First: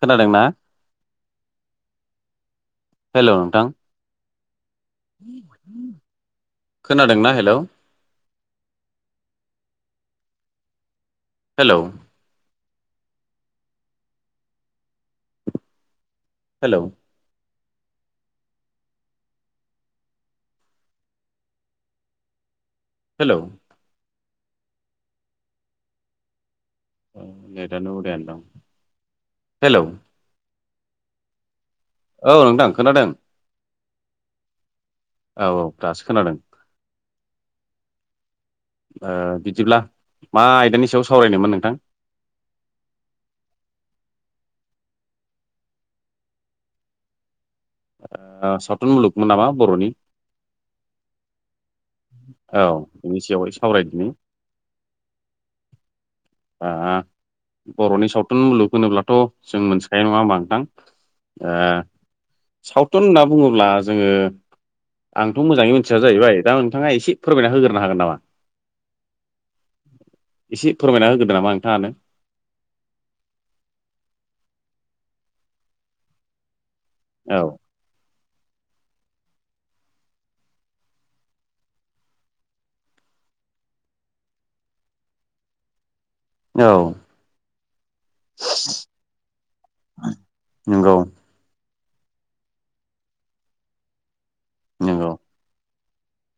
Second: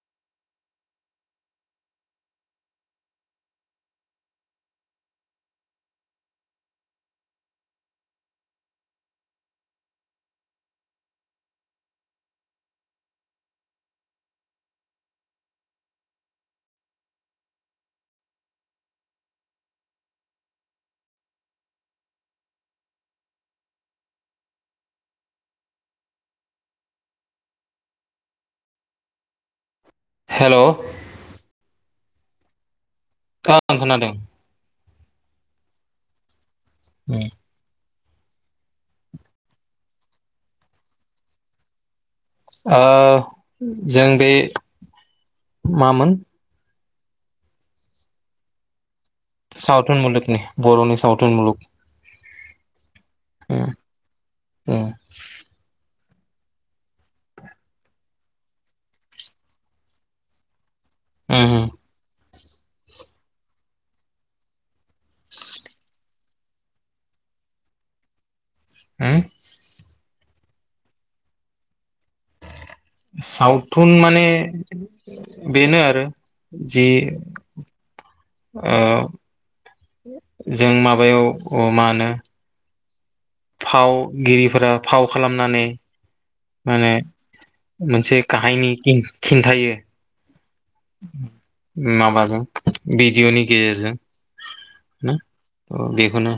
खोनादोंना हेलौ नोंथां खोनादोंना हेलौ हेलौ हेलौ हेलौ नेदानो उथाया दां हेलौ हलौ औ नोंथां खोनादों खोनादों औ औ दासो खोनादों [unintelligible] बिदिब्ला मा आयदानि सायाव सावरायनोमोन नोंथां जों बे मामोन आ सावथुन मुलुग सावथुन मुलुगनि बर'नि सावथुन मुलुग औ बिनि सावहाय उम सावरायदिनि उम बर'नि सावथुन मुलुग होनोब्लाथ' जों मोनथिखायो नंङा होनबा नोंथां उम ए सावथुन होनना बुंङोब्ला जोंङो आंथ' मोजांङै मिथिया जाहैबाय दा नोंथांङा एसे फोरमायना होग्रोनो हागोन नामा [unintelligible] एसे फोरमायना होगोनो नामा नोंथांङानो सावथुन माने बेनो आरो जि औ ओ जों माबायाव मा होनो फावगिरिफोरा फाव खालामनानै औ माने मोनसे काहायनि खिन्थायो नंगौ माबाजों भिडिअ'नि नंगौ गेजेरजों बेखौनो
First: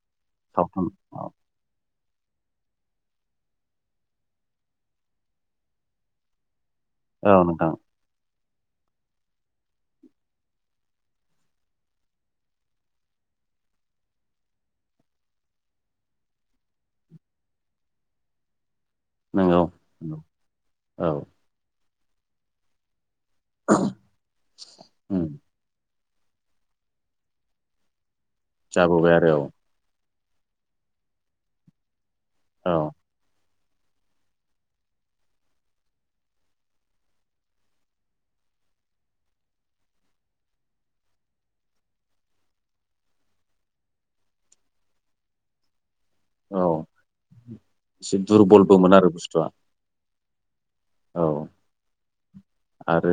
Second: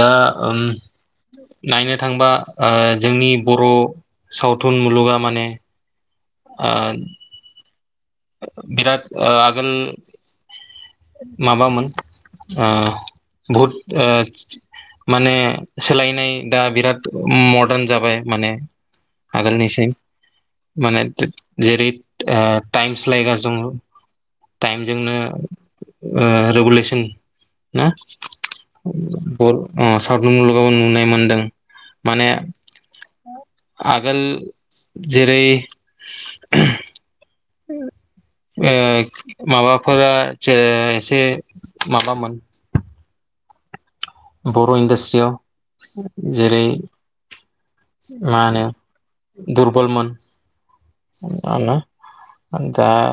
दा ओ सावथुन औ नायनो थांबा जोंनि बर' सावथुन मुलुगा माने आ औ नोंथां बिराद आगोल माबामोन आ बहुत ओ माने सोलायनाय दा बिराद मदार्न जाबाय माने नंगौ आगोलनिसिम नंगौ माने औ जेरै टाइम सस्लायगासिनो दङ टाइमजों नो उम रेगुलेसन ना जाबोबाय आरो औ सावथुन मुलुगाबो नुनाय मोनदों माने औ आगोल जेरै ओ माबाफोरा एसे माबामोन बर' इन्डासट्रियाव औ जेरै एसे मा होनो दुरबलबोमोन आरो बुस्थुआ दुरबलमोन औ आरो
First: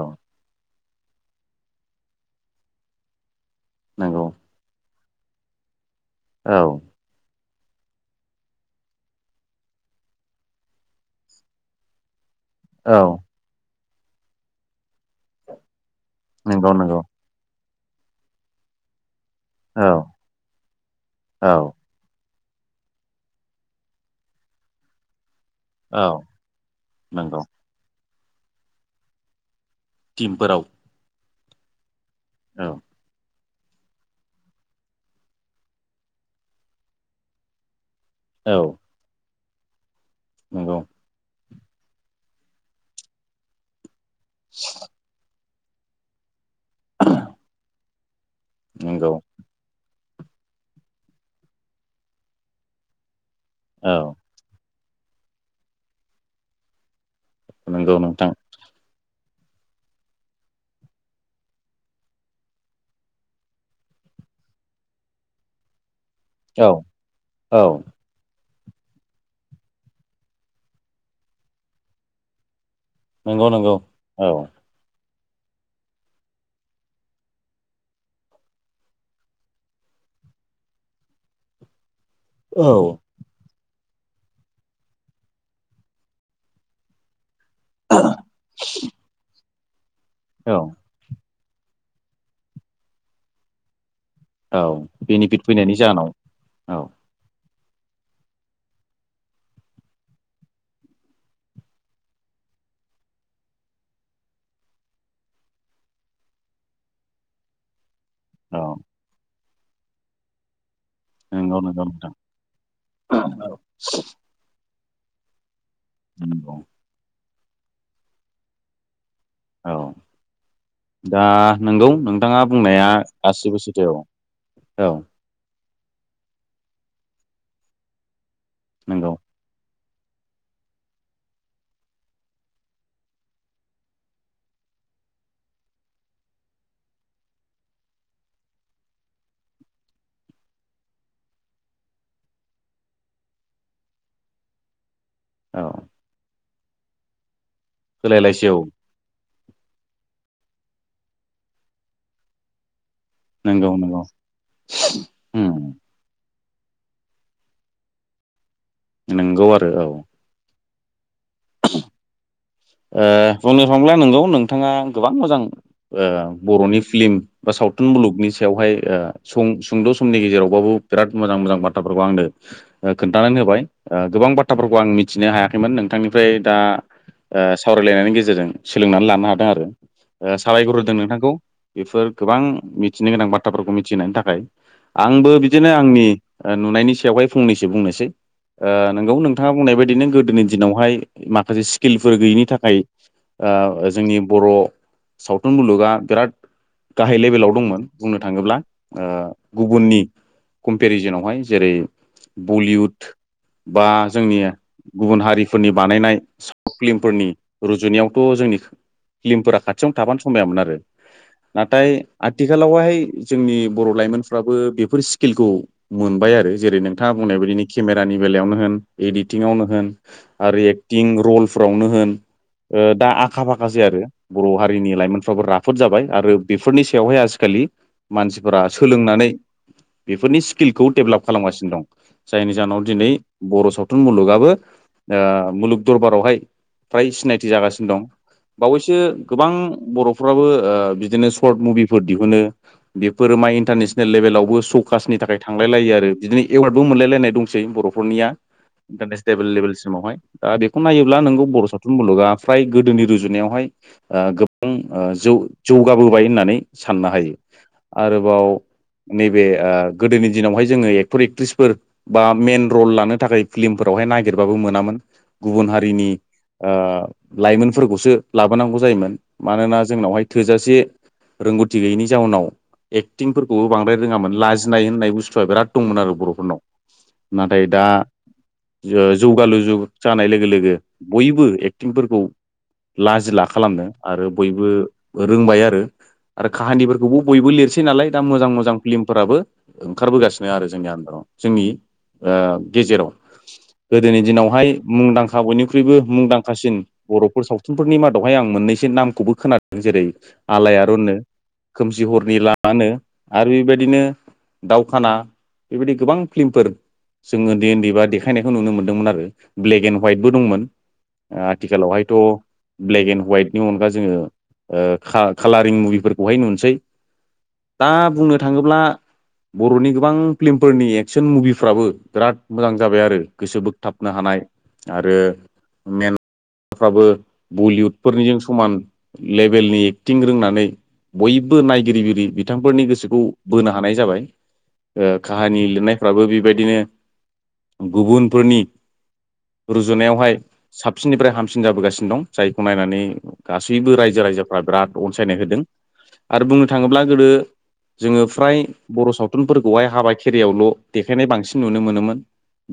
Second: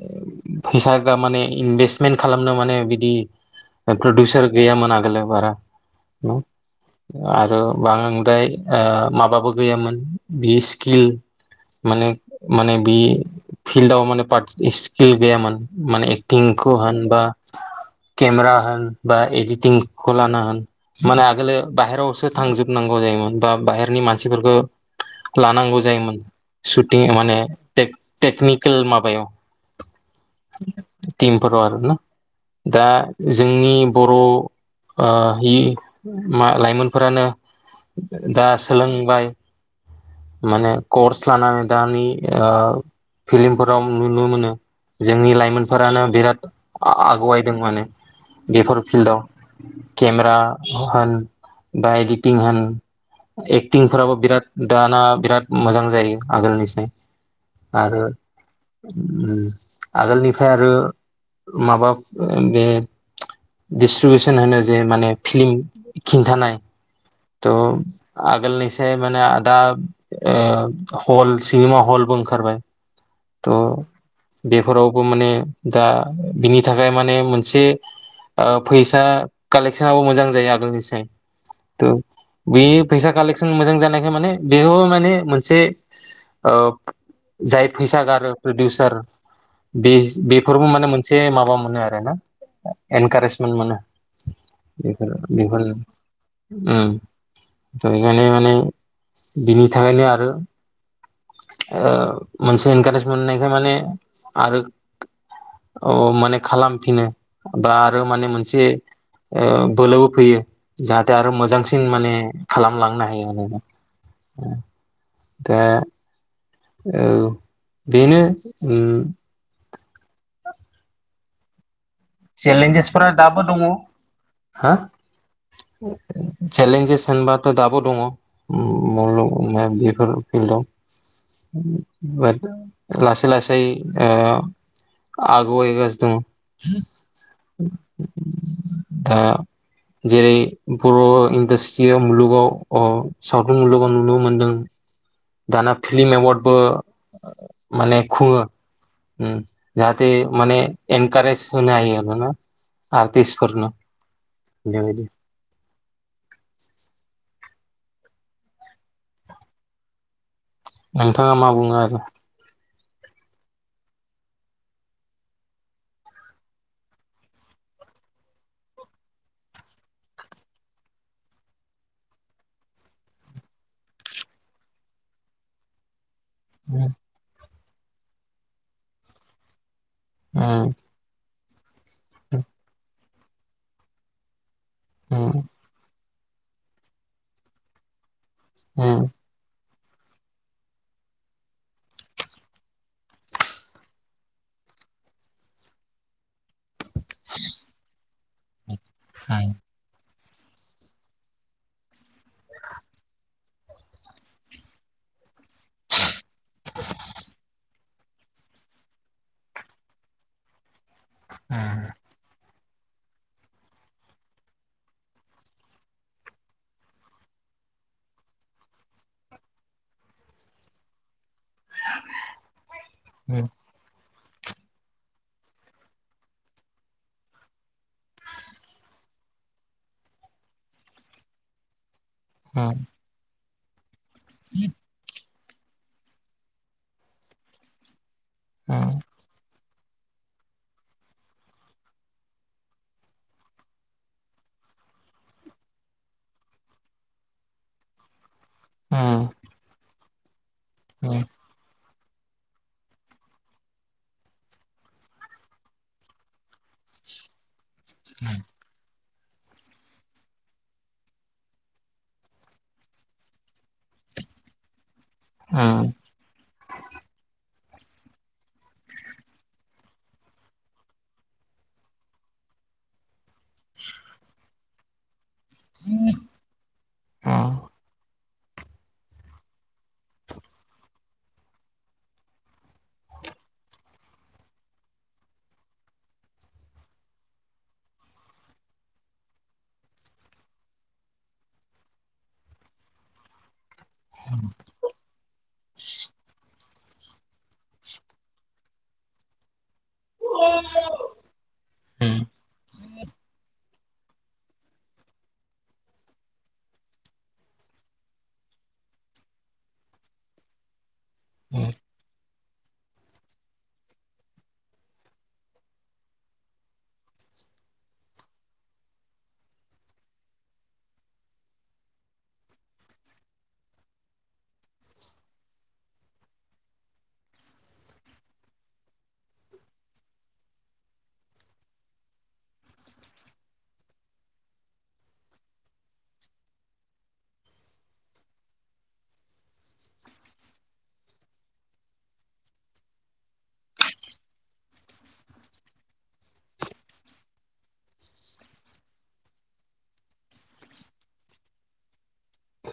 औ फैसा ग माने इनभेस्टमेन्ट खालामनो माने बिदि नंगौ प्रडिउसार गैयामोन आरो बारा औ आरो बांद्राय ओ माबाबो गैयामोन बियो स्किल माने माने बि औ फिल्डआव माने स्किल गैयामोन माने नंगौ एक्टिंखौ नंगौ होन बा केमेरा होन बा एडिटिं औ खौ लानो होन माने औ आगोलो बाहेरावसो थांजोबनांगौ जायोमोन बा बाहेरनि मानसिफोरफोरखौ लानांगौ औ जायोमोन शुटिं माने नंगौ टेकनिकेल माबायाव टिमफोराव टिमफोराव आरोना औ दा जोंनि बर' मा लाइमोनफोरानो दा औ सोलोंबाय माने नंगौ कर्स लानानै दानि फिल्मफोराव नुनो मोनो जोंनि लाइमोनफोरानो बिराद आगवायदों माने बेफोर नंगौ फिल्डआव केमेरा होन बा एडिटिं होन औ एक्टिंफोराबो बिराद दाना बिराद मोजां जायो आगोलनिसिम नंगौ आरो नोंथां आगोलनिफ्राय आरो माबा बे दिसट्रिबिउसन होनो जे माने फिलम खिन्थानाय औ त' औ आगोलनिसाय माने दा हल सिनेमा हलबो ओंखारबाय नंगौ नंगौ औ थ' बेफोराव माने दा बिनि थाखाय माने मोनसे फैसा कालेक्सनाबो मोजां जायो आगोलनिसाय थ' बे औ फैसा कालेकसन मोजां जानायखाय माने बेखौ माने मोनसे जाय फैसा गारो प्रडिउसार बे औ बेफोरबो माने मोनसे माबा मोनो औ बेफोर बेनिफिट बेफोर फैनायनि जाहोनाव औ बेखायनो माने बिनि थाखायनो आरो मोनसे इनकारेज मोननायखाय माने आरो अ माने खालामफिनो बा आरो माने मोनसे औ बोलोबो फैयो जाहाथे आरो नंगौ नंगौ मोजांसिन माने नोंथां खालामलांनो हायो आरो औ दा नंगौ औ बेनो उम औ दा नोंगौ नोंथाङा बुंनाया चेलेन्जेसफोरा दाबो दङ गासिबो सैथो औ हा औ चेलेन्जेस होनबाथ' दाबो दङ नंगौ बे फिल्डआव लासै लासै आगुवायगासिनो दङ दा जेरै बर' इन्डास्ट्रियाव मुलुगाव सावथुन मुलुगाव नुनो मोनदों औ दाना फिल्म एवार्डबो माने खुङो सोलायलायसै औ जाहाथे माने एनकारेस होनो हायो आरतिसफोरनो नंगौ नंगौ दाबायदि उम नंगौ आरो औ नोंथां मा बुंङो आरो बुंनो थांब्ला नोंगौ नोंथाङा गोबां मोजां बर'नि फिल्म बा सावथुन मुलुगनि सायावहाय सुंद' समनि गेजेरावबाबो बिराद मोजां मोजां बाथ्राफोरखौ आंनो खोन्थानानै होबाय गोबां बाथ्राफोरखौ आं मिथिनो हायाखैमोन नोंथांनि ओमफ्राय दा सावरायलायनायनि गेजेरजों सोलोंनानै लानो हादों आरो साबायखर होदों नोंथांखौ बेफोर गोबां मिथिनो गोनां बाथ्राफोरखौ मिथिहोनायनि थाखाय आंबो बिदिनो आंनि नुनायनि सायावहाय फंनैसो बुंनोसै नोंगौ नोंथाङा बुंनाय बायदिनो गोदोनि दिनावहाय माखासे स्किलफोर गैयिनि थाखाय जोंनि बर' सावथुन मुलुगा बिराद गाहाय लेभेलाव दंमोन बुंनो थाङोब्ला गुबुननि कम्पेरिजेनावहाय जेरै बलिउड बा जोंनि गुबुन हारिफोरनि बानायनाय फिल्मफोरनि रुजुनायावथ' जोंनि फिल्मफोरा खाथियावनो थाबानो समायामोन आरो नाथाय आथि आथिखालावहाय जोंनि बर' लाइमोनफ्राबो बेफोर स्किलखौ मोनबाय आरो जेरै नोंथाङा बुंनाय बायदि बेनि केमेरानि बेलायावनो होन इदिथिङावनो होनो आरो एक्तिं रल फुरावनो होन दा आखा फाखासै आरो बर' हारिनि लाइमोनफ्राबो राफोद जाबाय आरो बेफोरनि सायावहाय आजिखालि मानसिफोरा सोलोंनानै बेफोरनि स्किलखौ डेभेलप खालामगासिनो दं जायनि जाहोनाव दिनै बर' सावथुन मुलुगाबो ओ मुलुग दरबारावहाय फ्राय सिनायथि जागासिनो दं बावैसो गोबां बर'फ्राबो ओ बिदिनो सर्ट मुभिफोर दिहुनो बेफोरो मा इन्टारनेसनेल लेभेलावबो सकासनि थाखाय थांलायलायो आरो बिदिनो एवार्डबो मोनलायलायनाय दंसै बर'फोरनिया इन्टारनेसनेल लेभेलसिमावहाय दा बेखौ नायोब्ला नोंगौ बर' सावथुन मुलुगा फ्राय गोदोनि रुजुनायावहाय गोबां जौगाबोबाय होननानै साननो हायो आरोबाव नैबे ओ गोदोनि दिनावहाय जोङो एक्टर एक्ट्रिसफोर बा मेन रल लानो थाखाय फिल्मफोरावहाय नागिरबाबो मोनामोन गुबुन हारिनि ओ लाइमोनफोरखौसो लाबोनांगौ जायोमोन मानोना जोंनावहाय थोजासे रोंगौथि गैयिनि जाउनाव एक्टिंफोरखौबो बांद्राय रोङामोन लाजिनाय होननाय बुस्थु फोरा बिराद दंमोन आरो बर'फोरनाव नाथाय दा जौगालु जुग जानाय लोगो लोगो बयबो एक्टिंफोरखौ लाजिला खालामनो आरो बयबो रोंबाय आरो आरो काहानिफोरखौबो बयबो लिरसै नालाय दा मोजां मोजां फिल्मफोराबो ओंखारबोगासिनो आरो जोंनि आन्दाराव जोंनि ओ गेजेराव गोदोनि दिनावहाय मुंदांखा बयनिख्रुय यबो मुंदांखासिन बर'फोर सावथुनफोरनि मादावहाय आं मोननैसो नामखौबो खोनादों जेरै आलाय आरननो खोमसि हरनि लामानो आरो बेबायदिनो दावखाना बेबायदि गोबां फिल्मफोर जों उन्दै उन्दै बा देखायनायखौ नुनो मोनदोंमोन आरो ब्लेक एन्ड हवाइटबो दंमोन आथिखालावहायथ' ब्लेक एन्ड हवाइटनि अनगा जोङो ओ कालारिं मुभिफोरखौहाय नुनोसै दा बुंनो थाङोब्ला बर'नि गोबां फिल्मफोरनि एक्सन मुभिफ्राबो बिराद मोजां जाबाय आरो गोसो बोगथाबनो हानाय आरो मे फ्राबो बलिउदफोरनिजों समान लेभेलनि एक्टिं रोंनानै बयबो नायगिरिगिरि बिथांफोरनि गोसोखौ बोनो हानाय जाबाय ओ काहानि लिरनायफ्राबो बेबायदिनो गुबुनफोरनि रुजुनायावहाय साबसिननिफ्राय हामसिन जाबोगासिनो दं जायखौ नायनानै गासैबो रायजो राजाफ्रा बिराद अनसायनाय होदों आरो बुंनो थाङोब्ला गोदो जोङो फ्राय बर' सावथुनफोरखौहाय हाबा खेराइयावल' देखायनाय बांसिन नुनो मोनोमोन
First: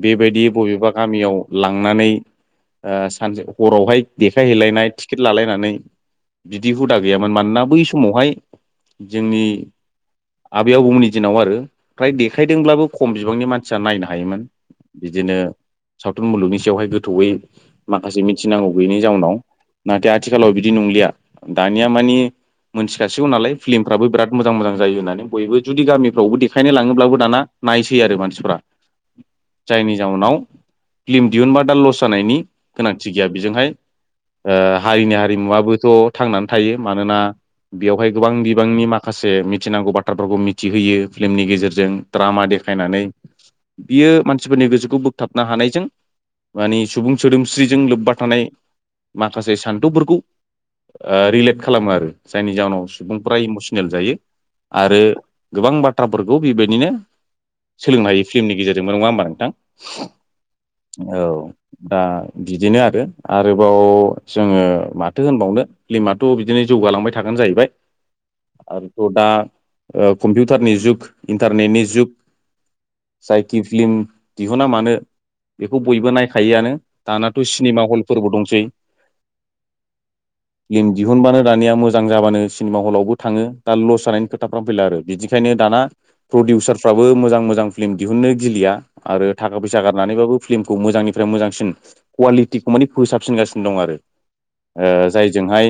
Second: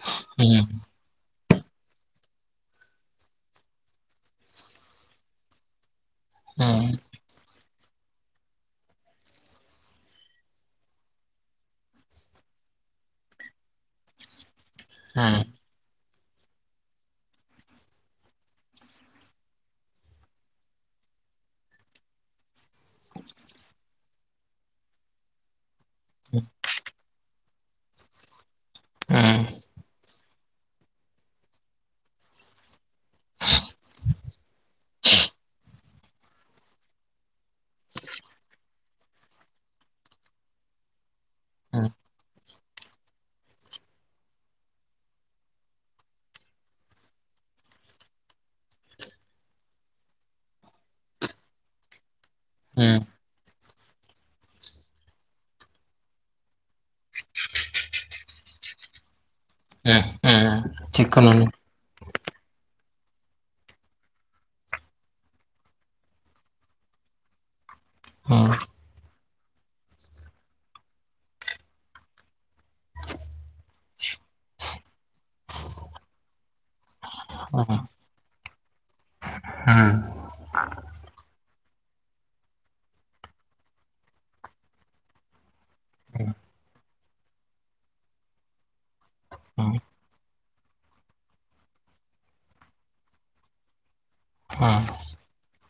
बेबायदि बबेबा गामियाव लांनानै ओ सानसे हरावहाय देखायहैलायनाय टिकेट लालायनानै बिदि हुदा गैयामोन मानोना बै समावहाय जोंनि आबै आबौमोननि दिनाव आरो फ्राय देखायदोंब्लाबो खम बिबांनि मानसिया नायनो हायोमोन बिदिनो सावथुन मुलुगनि सायावहाय गोथौयै माखासे मिथिनांगौ गैयैनि जाउनाव नाथाय आथिखालाव बिदि नंलिया दानिया मानि मोनथिखासिगौ नालाय फिल्मफ्राबो बिराद मोजां मोजां जायो होननानै बयबो जुदि गामिफ्रावबो देखायनो लाङोब्लाबो दाना। नायसै आरो मानसिफोरा जायनि जाउनाव फिलिम दिहुनबा दा लस जानायनि गोनांथि गैया बेजोंहाय ओ हारिनि हारिमुवाबोथ' थांनानै थायो। मानोना बेवहाय गोबां बिबांनि माखासे मिथिनांगौ बाथ्राफोरखौ मिथिहोयो। फिल्मनि गेजेरजों द्रामा देखायनानै बियो मानसिफोरनि गोसोखौ बोगथाबनो हानायजों मानि सुबुं सोदोमस्रिजों लोब्बा थानाय माखासे सान्थौफोरखौ रिलेक्ट खालामो आरो जायनि जााहोनाव सुबुंफ्रा इमसनेल जायो आरो गोबां बाथ्राफोरखौ बेबायदिनो सोलोंनो हायो फिल्मनि गेजेरजोंमोन नङा होमबा नोंथां। थिगखौनो औ दा बिदिनो आरो आरोबाव जोङो माथो होनबावनो फिल्माथ' बिदिनो जौगायो। जालांबाय थागोन जाहैबाय। उम आरोथ दा कम्पिउटारनि जुग इन्टारनेटनि जुग जायखि फिल्म दिहुना मानो बेखौ बयबो नायखा थायोआनो दानाथ' उम सिनेमा हलफोरबो दंसै। ओम फिल्म दिहुनबानो दानिया मोजां जाबानो सिनेमा हलावबो थाङो दा लस जानायनि खोथाफ्रा फैला आरो। बिदिखायनो दाना प्रदुचाराबो मोजां मोजां फिलम दिहुननो गिलिया आरो थाखा फैसा थ' गारनानैबाबो फिल्मखौ मोजांनिफ्राय मोजांसिन कुवालिटिखौ माने फोसाबसिनगासिनो दं आरो। जाय जोंहाय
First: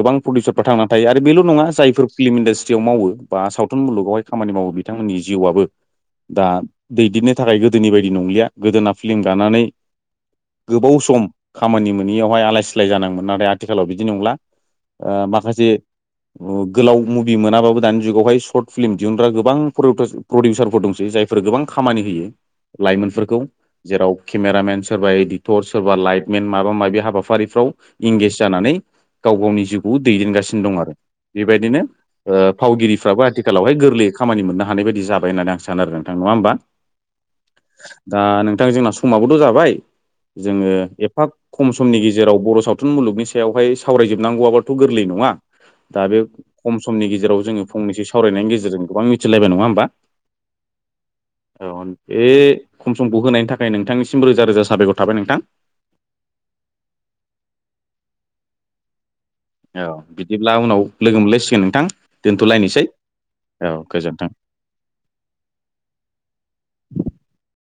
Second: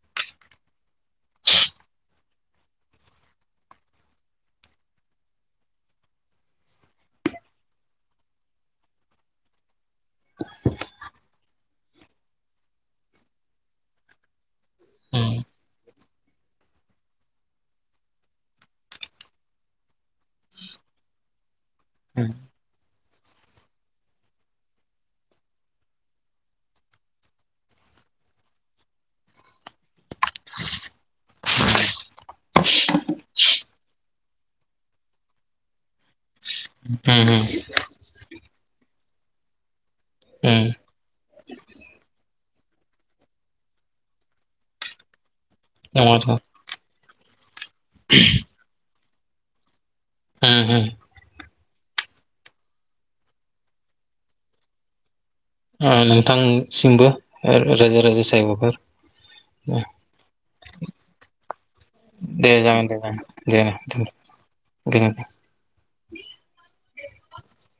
गोबां प्रडिउसारफ्रा थांनानै थायो आरो बेल' नङा जायफोर फिल्म इन्डास्ट्रियाव मावो बा सावथुन मुलुगावहाय खामानि माव बिथांमोननि जिउआबो दा दैदेननो थाखाय गोदोनि बायदि नंलिया गोदोना फिल्म गानानै गोबाव सम खामानि मोनोैयावहाय आलाय सिलाय जानांगौमोन नाथाय आथिखालाव बिदि नंला माखासे गोलाव मुभि मोनाबाबो दानि जुगावहाय सर्ट फिल्म दिहुनग्रा गोबां प्रडिउसारफोर दंसै। जायफोर गोबां खामानि होयो लाइमोनफोरखौ जेराव केमेरामेन सोरबा इडिटर सोरबा लाइटमेन माबा माबि हाबाफारिफ्राव इंगेज जानानै गाव गावनि जिउखौ दैदेनगासिनो दं आरो बेबायदिनो फावगिरिफ्राबो आथिखालावहाय गोरलै खामानि मोननो हानाय बायदि जाबाय होननानै आं सानो आरो नोंथां नङा होमबा उम दा नोंथां जोंना समाबोथ' जाबाय। जोङो एफाग खम समनि गेजेराव बर' सावथुन मुलुगनि सायावहाय सावरायजोबनांगौआबाथ' गोरलै नङा। दा बे खम समनि गेजेराव जोङो फंनैसो सावरायनायनि गेजेरजों गोबां मिथिलायबाय नङा होमबा? औ बे खम समखौ होनायनि थाखाय नोंथांनिसिम रोजा रोजा साबायखर थाबाय नोंथां। नोंथांसिमबो रायजो राजा जायगफोर औ बिदिब्ला उनाव लोगो मोनलायसिगोन नोंथां दे दोनथ'लायनोसै जागोन दे जागोन दे दे औ गोजोन्थों। गोजोनथों